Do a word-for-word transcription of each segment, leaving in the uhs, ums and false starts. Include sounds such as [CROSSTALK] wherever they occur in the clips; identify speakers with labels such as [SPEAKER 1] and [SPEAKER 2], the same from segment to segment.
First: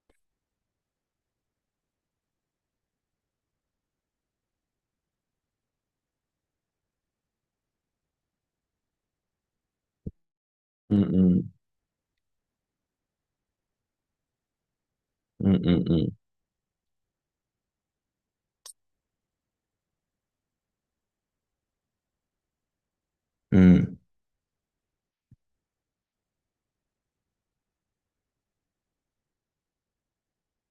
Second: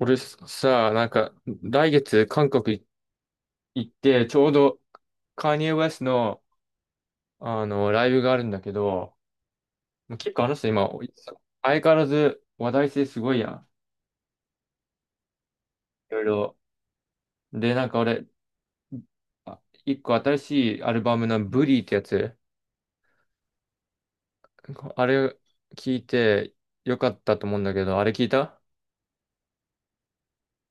[SPEAKER 1] 俺さ、なんか、来月韓国行って、ちょうどカニエ・ウェストの、あの、ライブがあるんだけど、結構あの人今、
[SPEAKER 2] うんうん。
[SPEAKER 1] 相変わらず話題性すごいやん。
[SPEAKER 2] うんう
[SPEAKER 1] い
[SPEAKER 2] ん
[SPEAKER 1] ろいろ。で、なんか俺、あ一個新しいアルバムのブリーってやつ、
[SPEAKER 2] うん。うん。
[SPEAKER 1] あれ聞いてよかったと思うんだけど、あれ聞いた？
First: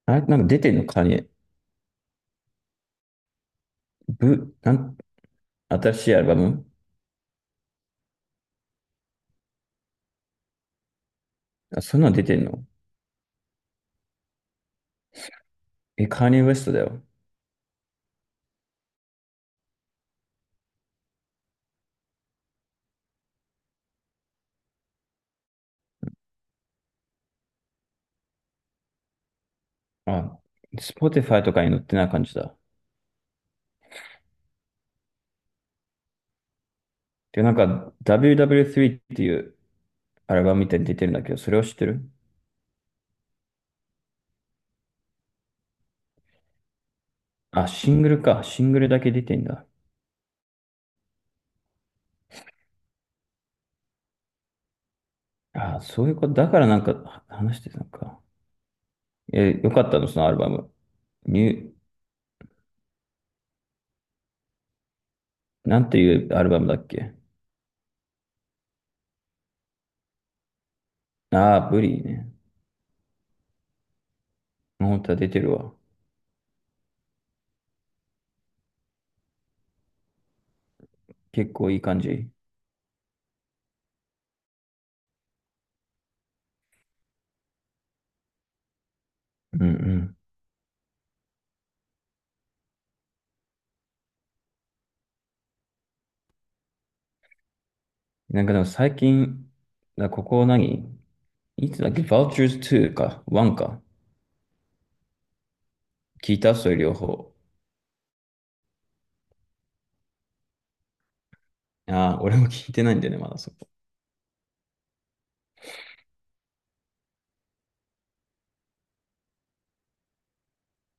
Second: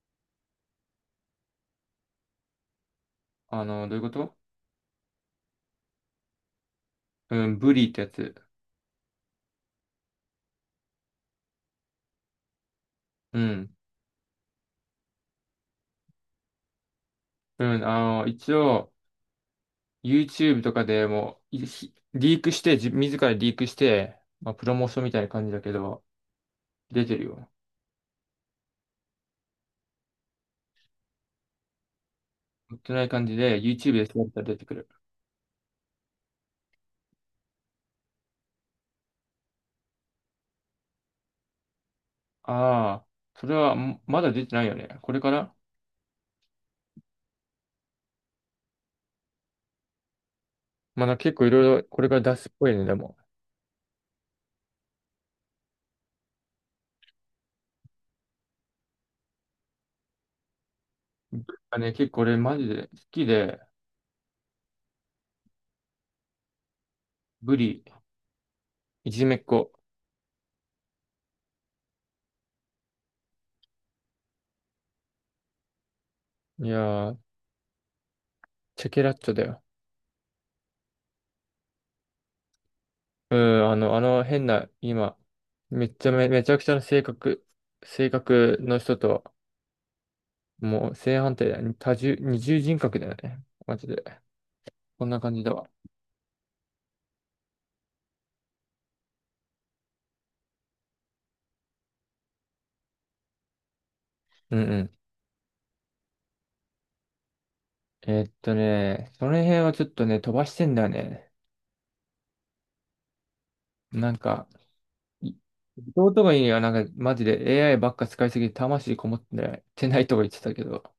[SPEAKER 2] あれ、なんか出てんのカーニエ。
[SPEAKER 1] あの、どういうこと？
[SPEAKER 2] ブ、なん、新しいアルバム。
[SPEAKER 1] うん、ブリーってやつ。
[SPEAKER 2] あ、そんなの出てんの？
[SPEAKER 1] うん。
[SPEAKER 2] え、カーニエ・ウエストだよ。
[SPEAKER 1] うん、あの、一応、YouTube とかでもう、いひリークして、自自らリークして、まあ、プロモーションみたいな感じだけど、出てるよ。
[SPEAKER 2] あ、Spotify とかに載ってない感じだ。
[SPEAKER 1] 売ってない感じで、YouTube で調べたら出てくる。
[SPEAKER 2] で、なんか ダブリューダブリュースリー っていうアルバムみたいに出てるんだけど、それを知ってる？
[SPEAKER 1] ああ、それは、んまだ出てないよね。これから
[SPEAKER 2] あ、シングルか。シングルだけ出てんだ。
[SPEAKER 1] まだ結構いろいろ、これから出すっぽいね、でも。
[SPEAKER 2] あ、そういうこと。だからなんかは話してたのか。え、よかったのそのアルバム？ニュ
[SPEAKER 1] あね、結構俺マジで好きで、
[SPEAKER 2] ー、なんていうアルバムだっけ？
[SPEAKER 1] ブリ、いじめっ子。
[SPEAKER 2] ああー、ブリーね。本当は出てるわ。
[SPEAKER 1] いやー、チェケラッチョだよ。
[SPEAKER 2] 結構いい感じ。
[SPEAKER 1] うん、あの、あの変な、今、めっちゃめ、めちゃくちゃな性格、性格の人と、
[SPEAKER 2] うんうん。
[SPEAKER 1] もう正反対だよね。多重、二重人格だよね。マジで。こんな感じだわ。
[SPEAKER 2] なんかでも最近、だここ何、いつだっけ？ Vultures つーか？ わん か、
[SPEAKER 1] うんうん。
[SPEAKER 2] 聞いたそれ両方？
[SPEAKER 1] えーっとね、その辺はちょっとね、飛ばしてんだよね。
[SPEAKER 2] ああ、俺も聞いてないんだよね、まだそこ。
[SPEAKER 1] なんか、い弟がいいにはなんか、マジで エーアイ ばっか使いすぎて魂こもってないとか言ってたけど。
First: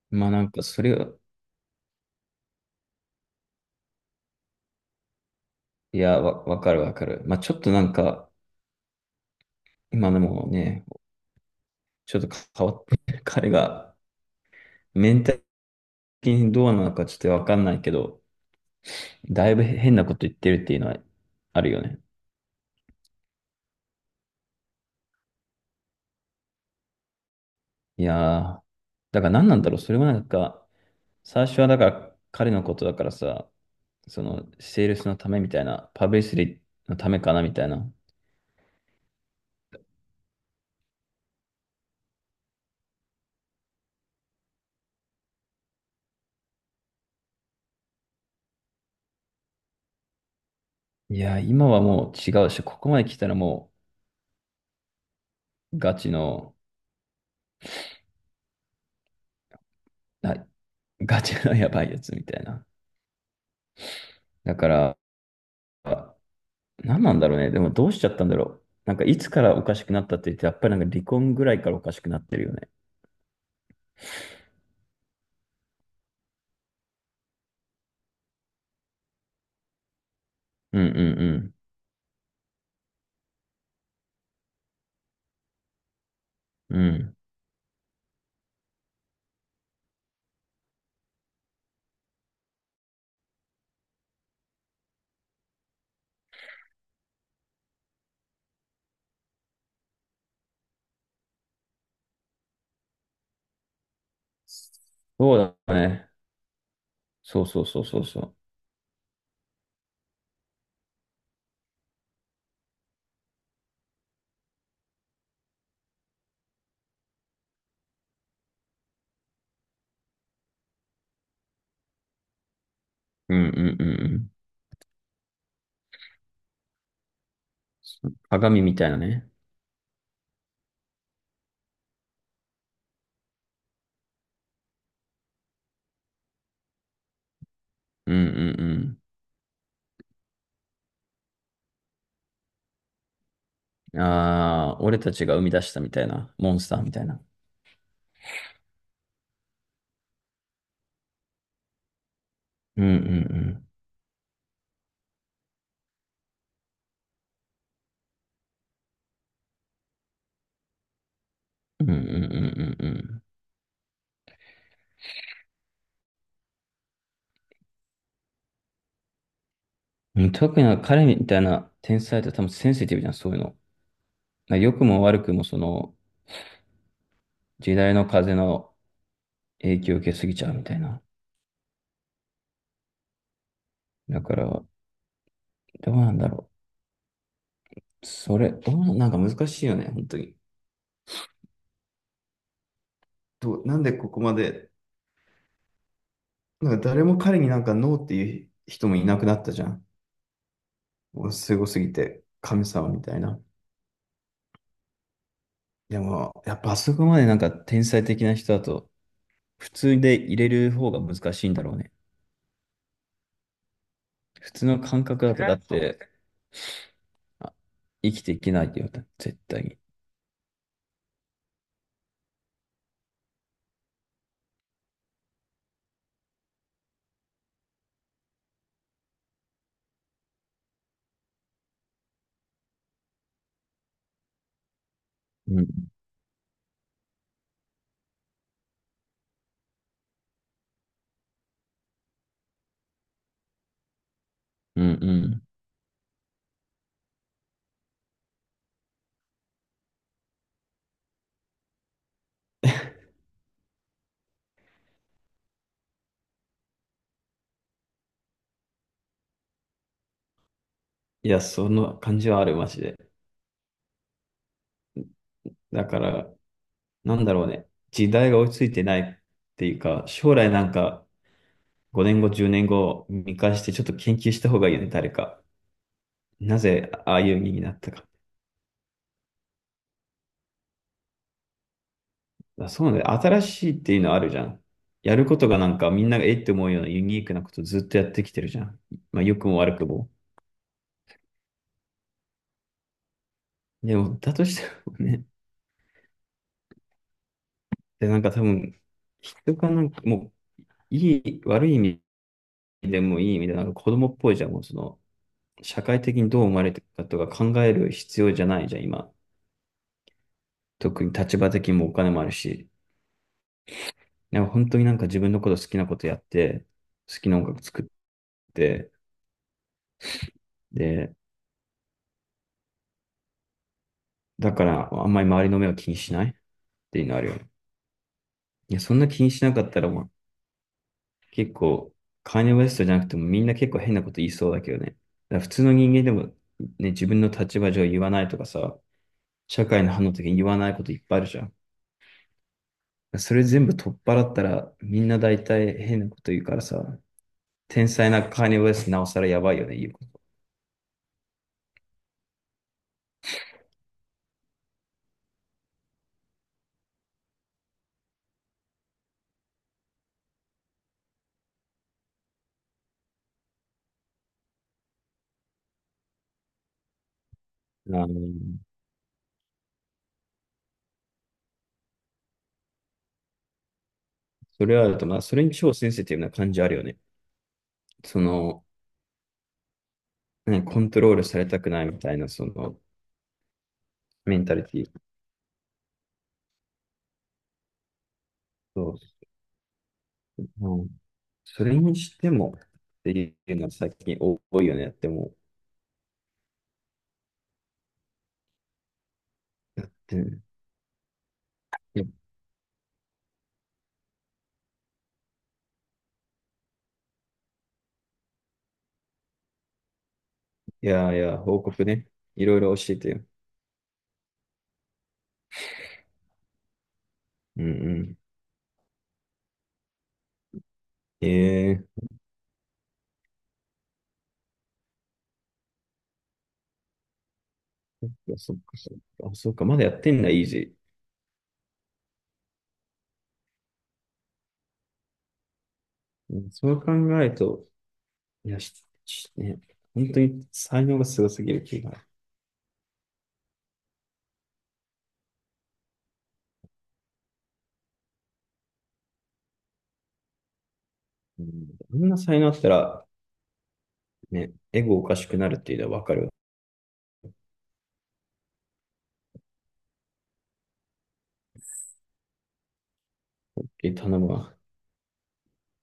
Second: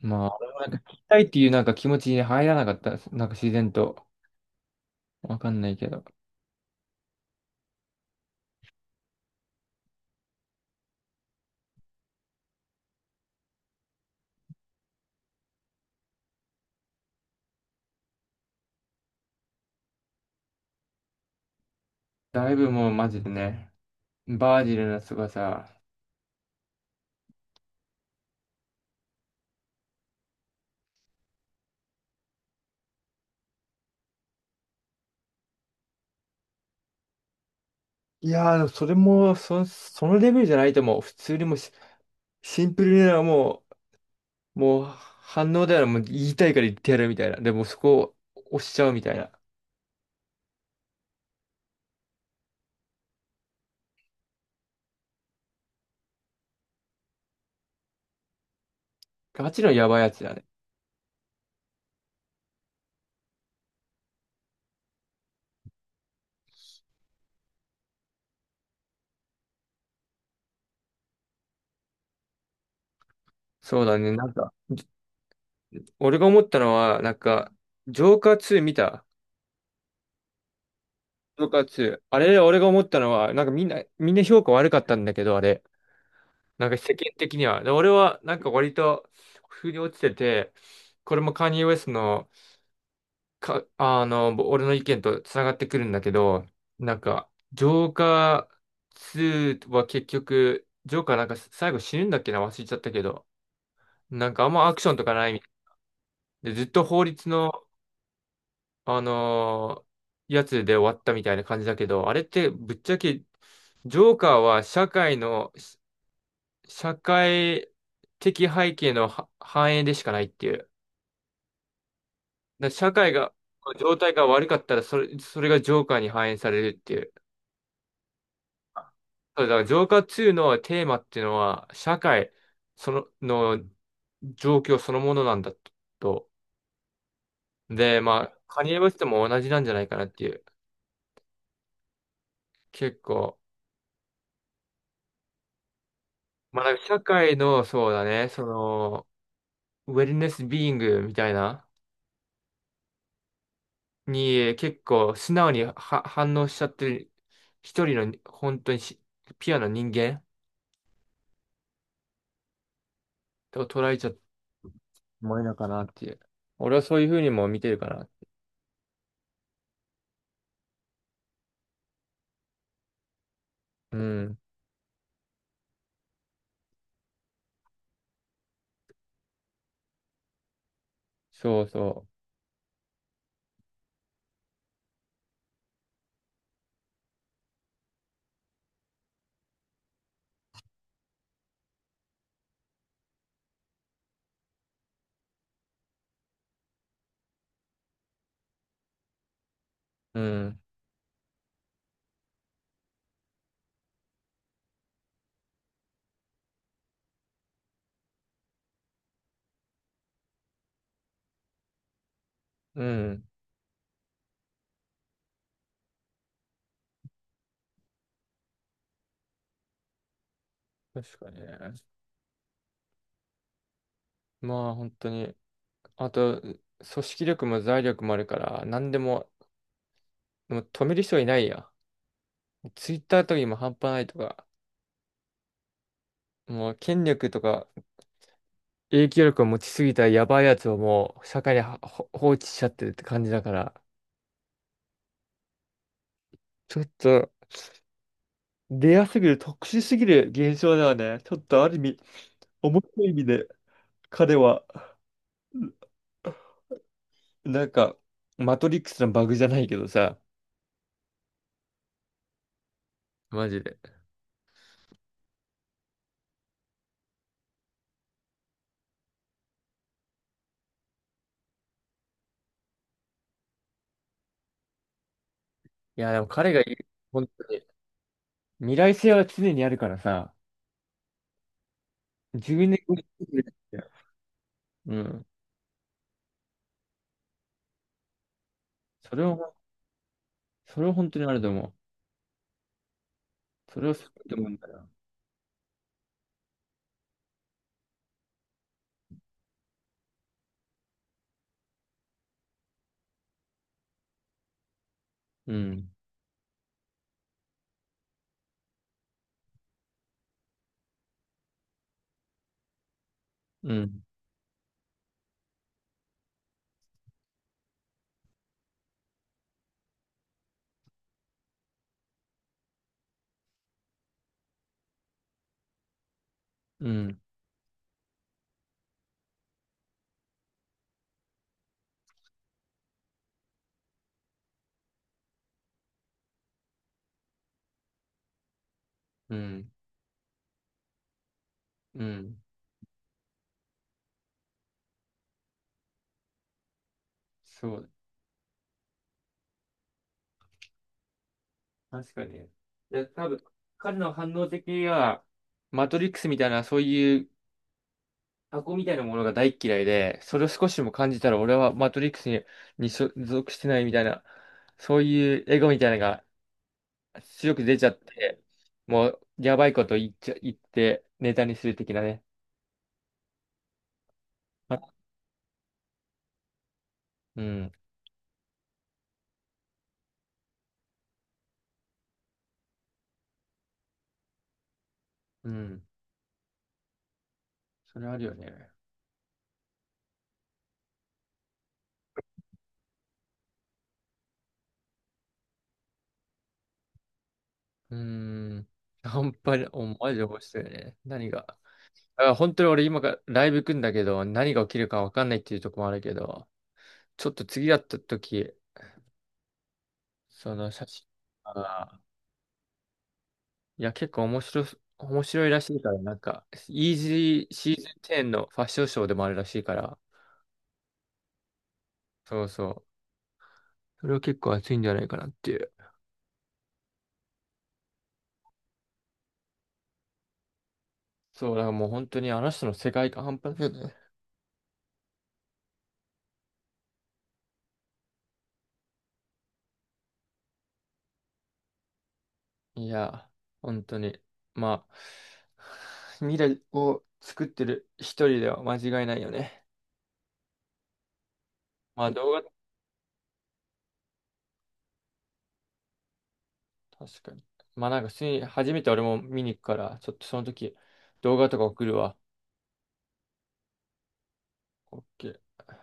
[SPEAKER 1] ま
[SPEAKER 2] まあ
[SPEAKER 1] あ、
[SPEAKER 2] なん
[SPEAKER 1] 俺も
[SPEAKER 2] か
[SPEAKER 1] なんか聞
[SPEAKER 2] それ
[SPEAKER 1] き
[SPEAKER 2] が、
[SPEAKER 1] たいっていうなんか気持ちに入らなかったです。なんか自然と。わかんないけ
[SPEAKER 2] い
[SPEAKER 1] ど。
[SPEAKER 2] や、わ、わかるわかる。まあちょっとなんか、今でもね、ちょっと変わってる、[LAUGHS] 彼がメンタル的にどうなのかちょっとわかんないけど、だいぶ変なこと言ってるっていうのはあるよね。
[SPEAKER 1] だいぶもうマジでね、バージルの凄さ。
[SPEAKER 2] いやー、だから何なんだろう。それもなんか、最初はだから彼のことだからさ、その、セールスのためみたいな、パブリシティのためかなみたいな。
[SPEAKER 1] いやー、でもそれも、そ、そのレベルじゃないともう。普通にもうシシンプルなもう、もう反応ではもう言いたいから言ってやるみたいな。でもそこを押しちゃうみたいな。
[SPEAKER 2] いや、今はもう違うし、ここまで来たらもう、ガチの、
[SPEAKER 1] ガチのやばいやつだね。
[SPEAKER 2] あ、ガチの [LAUGHS] やばいやつみたいな。だから、何なんだろうね。でもどうしちゃったんだろう。なんかいつからおかしくなったって言って、やっぱりなんか離婚ぐらいからおかしくなってるよね。
[SPEAKER 1] そうだね。なんか、俺が思ったのは、なんか、ジョーカーツー見た
[SPEAKER 2] うんう
[SPEAKER 1] ジョー
[SPEAKER 2] ん
[SPEAKER 1] カーツー。あれ、俺が思ったのは、なんかみんな、みんな評価悪かったんだけど、あれ。なんか
[SPEAKER 2] うん。う
[SPEAKER 1] 世間
[SPEAKER 2] ん。
[SPEAKER 1] 的には。で、俺は、なんか割と、腑に落ちてて、これもカニエ・ウェストのか、あの、ぼ俺の意見とつながってくるんだけど、なんか、ジョーカーツーは結局、ジョーカーなんか最後死ぬんだっけな、忘れちゃったけど、なんかあんまアクションとかない
[SPEAKER 2] そ
[SPEAKER 1] みたい
[SPEAKER 2] うだね。
[SPEAKER 1] で、ずっと法律
[SPEAKER 2] そうそう
[SPEAKER 1] の、
[SPEAKER 2] そうそうそ
[SPEAKER 1] あのーやつで終わったみたいな感じだけど、あれってぶっちゃけ、ジョーカーは社会の、し社会的背景のは反映でしかないっていう。だから社会が、
[SPEAKER 2] う。うんうんうん
[SPEAKER 1] 状
[SPEAKER 2] う
[SPEAKER 1] 態が
[SPEAKER 2] ん。
[SPEAKER 1] 悪かったら、それ、それがジョーカーに反映されるっていう。
[SPEAKER 2] そう、鏡みたいなね。
[SPEAKER 1] そう、だから浄化ツーのテーマっていうのは、社会その、の状況そのものなんだと。で、
[SPEAKER 2] う
[SPEAKER 1] ま
[SPEAKER 2] ん
[SPEAKER 1] あ、カ
[SPEAKER 2] う
[SPEAKER 1] ニエ・ウェス
[SPEAKER 2] ん
[SPEAKER 1] トも同じなんじゃないかなっていう。結構。
[SPEAKER 2] うん。ああ、俺たちが生み出したみたいな、モン
[SPEAKER 1] まあ、
[SPEAKER 2] ス
[SPEAKER 1] なん
[SPEAKER 2] ター
[SPEAKER 1] か
[SPEAKER 2] み
[SPEAKER 1] 社
[SPEAKER 2] たいな。
[SPEAKER 1] 会の、そうだね、その、ウェルネス・ビーイングみたいな、
[SPEAKER 2] うんうん
[SPEAKER 1] に結構素直には反応しちゃってる、一人の本当にしピュアな人間
[SPEAKER 2] うん。うんうんうんうん
[SPEAKER 1] と捉えちゃってもいいのかなっていう。俺はそういうふうにも見てるかな。
[SPEAKER 2] うん。特に彼みたいな天才って多分センシティブじゃん、そういうの。
[SPEAKER 1] うん。
[SPEAKER 2] まあ良くも悪くもその時代の風の影響を受けすぎちゃうみたいな。
[SPEAKER 1] そうそ
[SPEAKER 2] だから、どうなんだろう。それ、どうな、なんか難しいよね、本当に。どう、なんでここまで、なんか誰も彼になんかノーっていう人もいなくなったじゃん。
[SPEAKER 1] う。うん。
[SPEAKER 2] もうすごすぎて、神様みたいな。でも、やっあぱ、そこまでなんか天才的な人だと、普通で入れる方が難しいんだろうね。
[SPEAKER 1] うん。
[SPEAKER 2] 普通の感覚だと、だって、あ、生きていけないって言われた。絶対に。
[SPEAKER 1] 確かにね。まあ本当に。あと、組織力も財力もあるから、何でも、でも止める人いないや。ツイッターとかにも半端ないとか、
[SPEAKER 2] うん。
[SPEAKER 1] もう権力とか影響力を持ちすぎたやばいやつをもう社会にはほ放置しちゃってるって感じだから、
[SPEAKER 2] うんうん。
[SPEAKER 1] ちょっとレアすぎる、特殊すぎる現象ではね、ちょっとある意味、面白い意味で彼は、なんか、マトリックスのバグじゃないけどさ、
[SPEAKER 2] いや、その感じはある、マジで。
[SPEAKER 1] マジで。
[SPEAKER 2] だから、なんだろうね。時代が追いついてないっていうか、将来なんかごねんご、じゅうねんご見返してちょっと研究した方がいいよね、誰か。
[SPEAKER 1] いや、でも彼
[SPEAKER 2] な
[SPEAKER 1] がいる、
[SPEAKER 2] ぜああ
[SPEAKER 1] 本
[SPEAKER 2] いう意
[SPEAKER 1] 当
[SPEAKER 2] 味に
[SPEAKER 1] に
[SPEAKER 2] なったか。
[SPEAKER 1] 未来性は常にあるからさ、自
[SPEAKER 2] あ、
[SPEAKER 1] 分で
[SPEAKER 2] そうな
[SPEAKER 1] こう
[SPEAKER 2] んだ
[SPEAKER 1] やっ
[SPEAKER 2] よ。
[SPEAKER 1] てく
[SPEAKER 2] 新
[SPEAKER 1] れるん
[SPEAKER 2] しい
[SPEAKER 1] だ
[SPEAKER 2] っ
[SPEAKER 1] よ。
[SPEAKER 2] ていうのあるじゃん。
[SPEAKER 1] う
[SPEAKER 2] やる
[SPEAKER 1] ん。
[SPEAKER 2] ことがなんかみんながえって思うようなユニークなことずっとやってきてるじゃん。
[SPEAKER 1] そ
[SPEAKER 2] まあ、
[SPEAKER 1] れ
[SPEAKER 2] 良く
[SPEAKER 1] を、
[SPEAKER 2] も悪くも。
[SPEAKER 1] それを本当にあると思う。それを
[SPEAKER 2] で
[SPEAKER 1] す
[SPEAKER 2] も、
[SPEAKER 1] ごい
[SPEAKER 2] だ
[SPEAKER 1] と
[SPEAKER 2] と
[SPEAKER 1] 思う
[SPEAKER 2] し
[SPEAKER 1] ん
[SPEAKER 2] て
[SPEAKER 1] だよ。
[SPEAKER 2] もね、で、なんか多分、人がなんかもう、いい、悪い意味でもいい意味で、なんか子供っぽいじゃん、もうその、
[SPEAKER 1] う
[SPEAKER 2] 社
[SPEAKER 1] ん。
[SPEAKER 2] 会的にどう思われてるかとか考える必要じゃないじゃん、今。特に立場的にもお金もあるし、
[SPEAKER 1] うん。
[SPEAKER 2] なんか本当になんか自分のこと好きなことやって、好きな音楽作って、で、だからあんまり周りの目を気にしないっ
[SPEAKER 1] う
[SPEAKER 2] ていうの
[SPEAKER 1] ん。
[SPEAKER 2] あるよね。いや、そんな気にしなかったらもう、結構、カーニウエストじゃなくてもみんな結構変なこと言いそうだけどね。だから普通の人間でもね、自分の立場上言わないとかさ、
[SPEAKER 1] う
[SPEAKER 2] 社
[SPEAKER 1] ん。
[SPEAKER 2] 会の反応的に言わないこといっぱいあるじゃん。
[SPEAKER 1] うん。
[SPEAKER 2] それ全部取っ払ったら、みんな大体変なこと言うからさ、
[SPEAKER 1] そ
[SPEAKER 2] 天
[SPEAKER 1] う。
[SPEAKER 2] 才なカーニバルスなおさらやばいよね、言うこ
[SPEAKER 1] 確かに。で、多分、彼の反応的には、マトリックスみたいな、そういう箱みたいなものが大っ嫌いで、それを少しでも感じたら、俺はマトリックスに、に所属してないみたいな、そういうエゴみたいなのが出力出ちゃ
[SPEAKER 2] と。
[SPEAKER 1] っ
[SPEAKER 2] あの
[SPEAKER 1] て、もう、やばいこと言っちゃ、言って、ネタにする的なね。
[SPEAKER 2] それはあ
[SPEAKER 1] あ
[SPEAKER 2] ると、まあ、それに超センシティブな感じあるよね。
[SPEAKER 1] うん。
[SPEAKER 2] その、ね、コントロールされたくないみたいな、その、メンタリティ。
[SPEAKER 1] うん。それあるよね。
[SPEAKER 2] そう。うん、それにしても、っていうのは最近多いよねっても
[SPEAKER 1] うーん。半端に、
[SPEAKER 2] う。
[SPEAKER 1] お、
[SPEAKER 2] だっ
[SPEAKER 1] マジで
[SPEAKER 2] て、
[SPEAKER 1] 面白いね。何が？だから本当に俺今からライブ行くんだけど、何が起きるかわかんないっていうとこもあるけど、ちょっと次やった時、その写
[SPEAKER 2] い
[SPEAKER 1] 真
[SPEAKER 2] やいや、報告
[SPEAKER 1] が、
[SPEAKER 2] ね。いろいろ教えてよ。
[SPEAKER 1] いや、結構面白い面白いらしいから、なんか、イージー
[SPEAKER 2] うんう
[SPEAKER 1] シーズン
[SPEAKER 2] ん。
[SPEAKER 1] テンのファッションショーでもあるらしいから、
[SPEAKER 2] ええ、
[SPEAKER 1] そうそう。それは結構熱いんじゃないかなっていう。
[SPEAKER 2] いや、そっか、そっか。あ、そっか、まだやってんだ、イージ
[SPEAKER 1] そう、だからもう本当にあの人の世界観半端ないよね。
[SPEAKER 2] ー。うん、そう考えると、いや、し、しね、本当に才能がすごすぎる気が。
[SPEAKER 1] いや、本当に。まあ、[SIGHS] 未来を作ってる一人では間違いないよね。
[SPEAKER 2] うん、あ
[SPEAKER 1] ま
[SPEAKER 2] ん
[SPEAKER 1] あ
[SPEAKER 2] な
[SPEAKER 1] 動
[SPEAKER 2] 才
[SPEAKER 1] 画、
[SPEAKER 2] 能あったら、ね、エゴおかしくなるっていうのはわかるわ。
[SPEAKER 1] 確かに。まあなんか普通に初めて俺も見に行くから、ちょっとその時動画とか送るわ。
[SPEAKER 2] 頼むわ。
[SPEAKER 1] オーケー。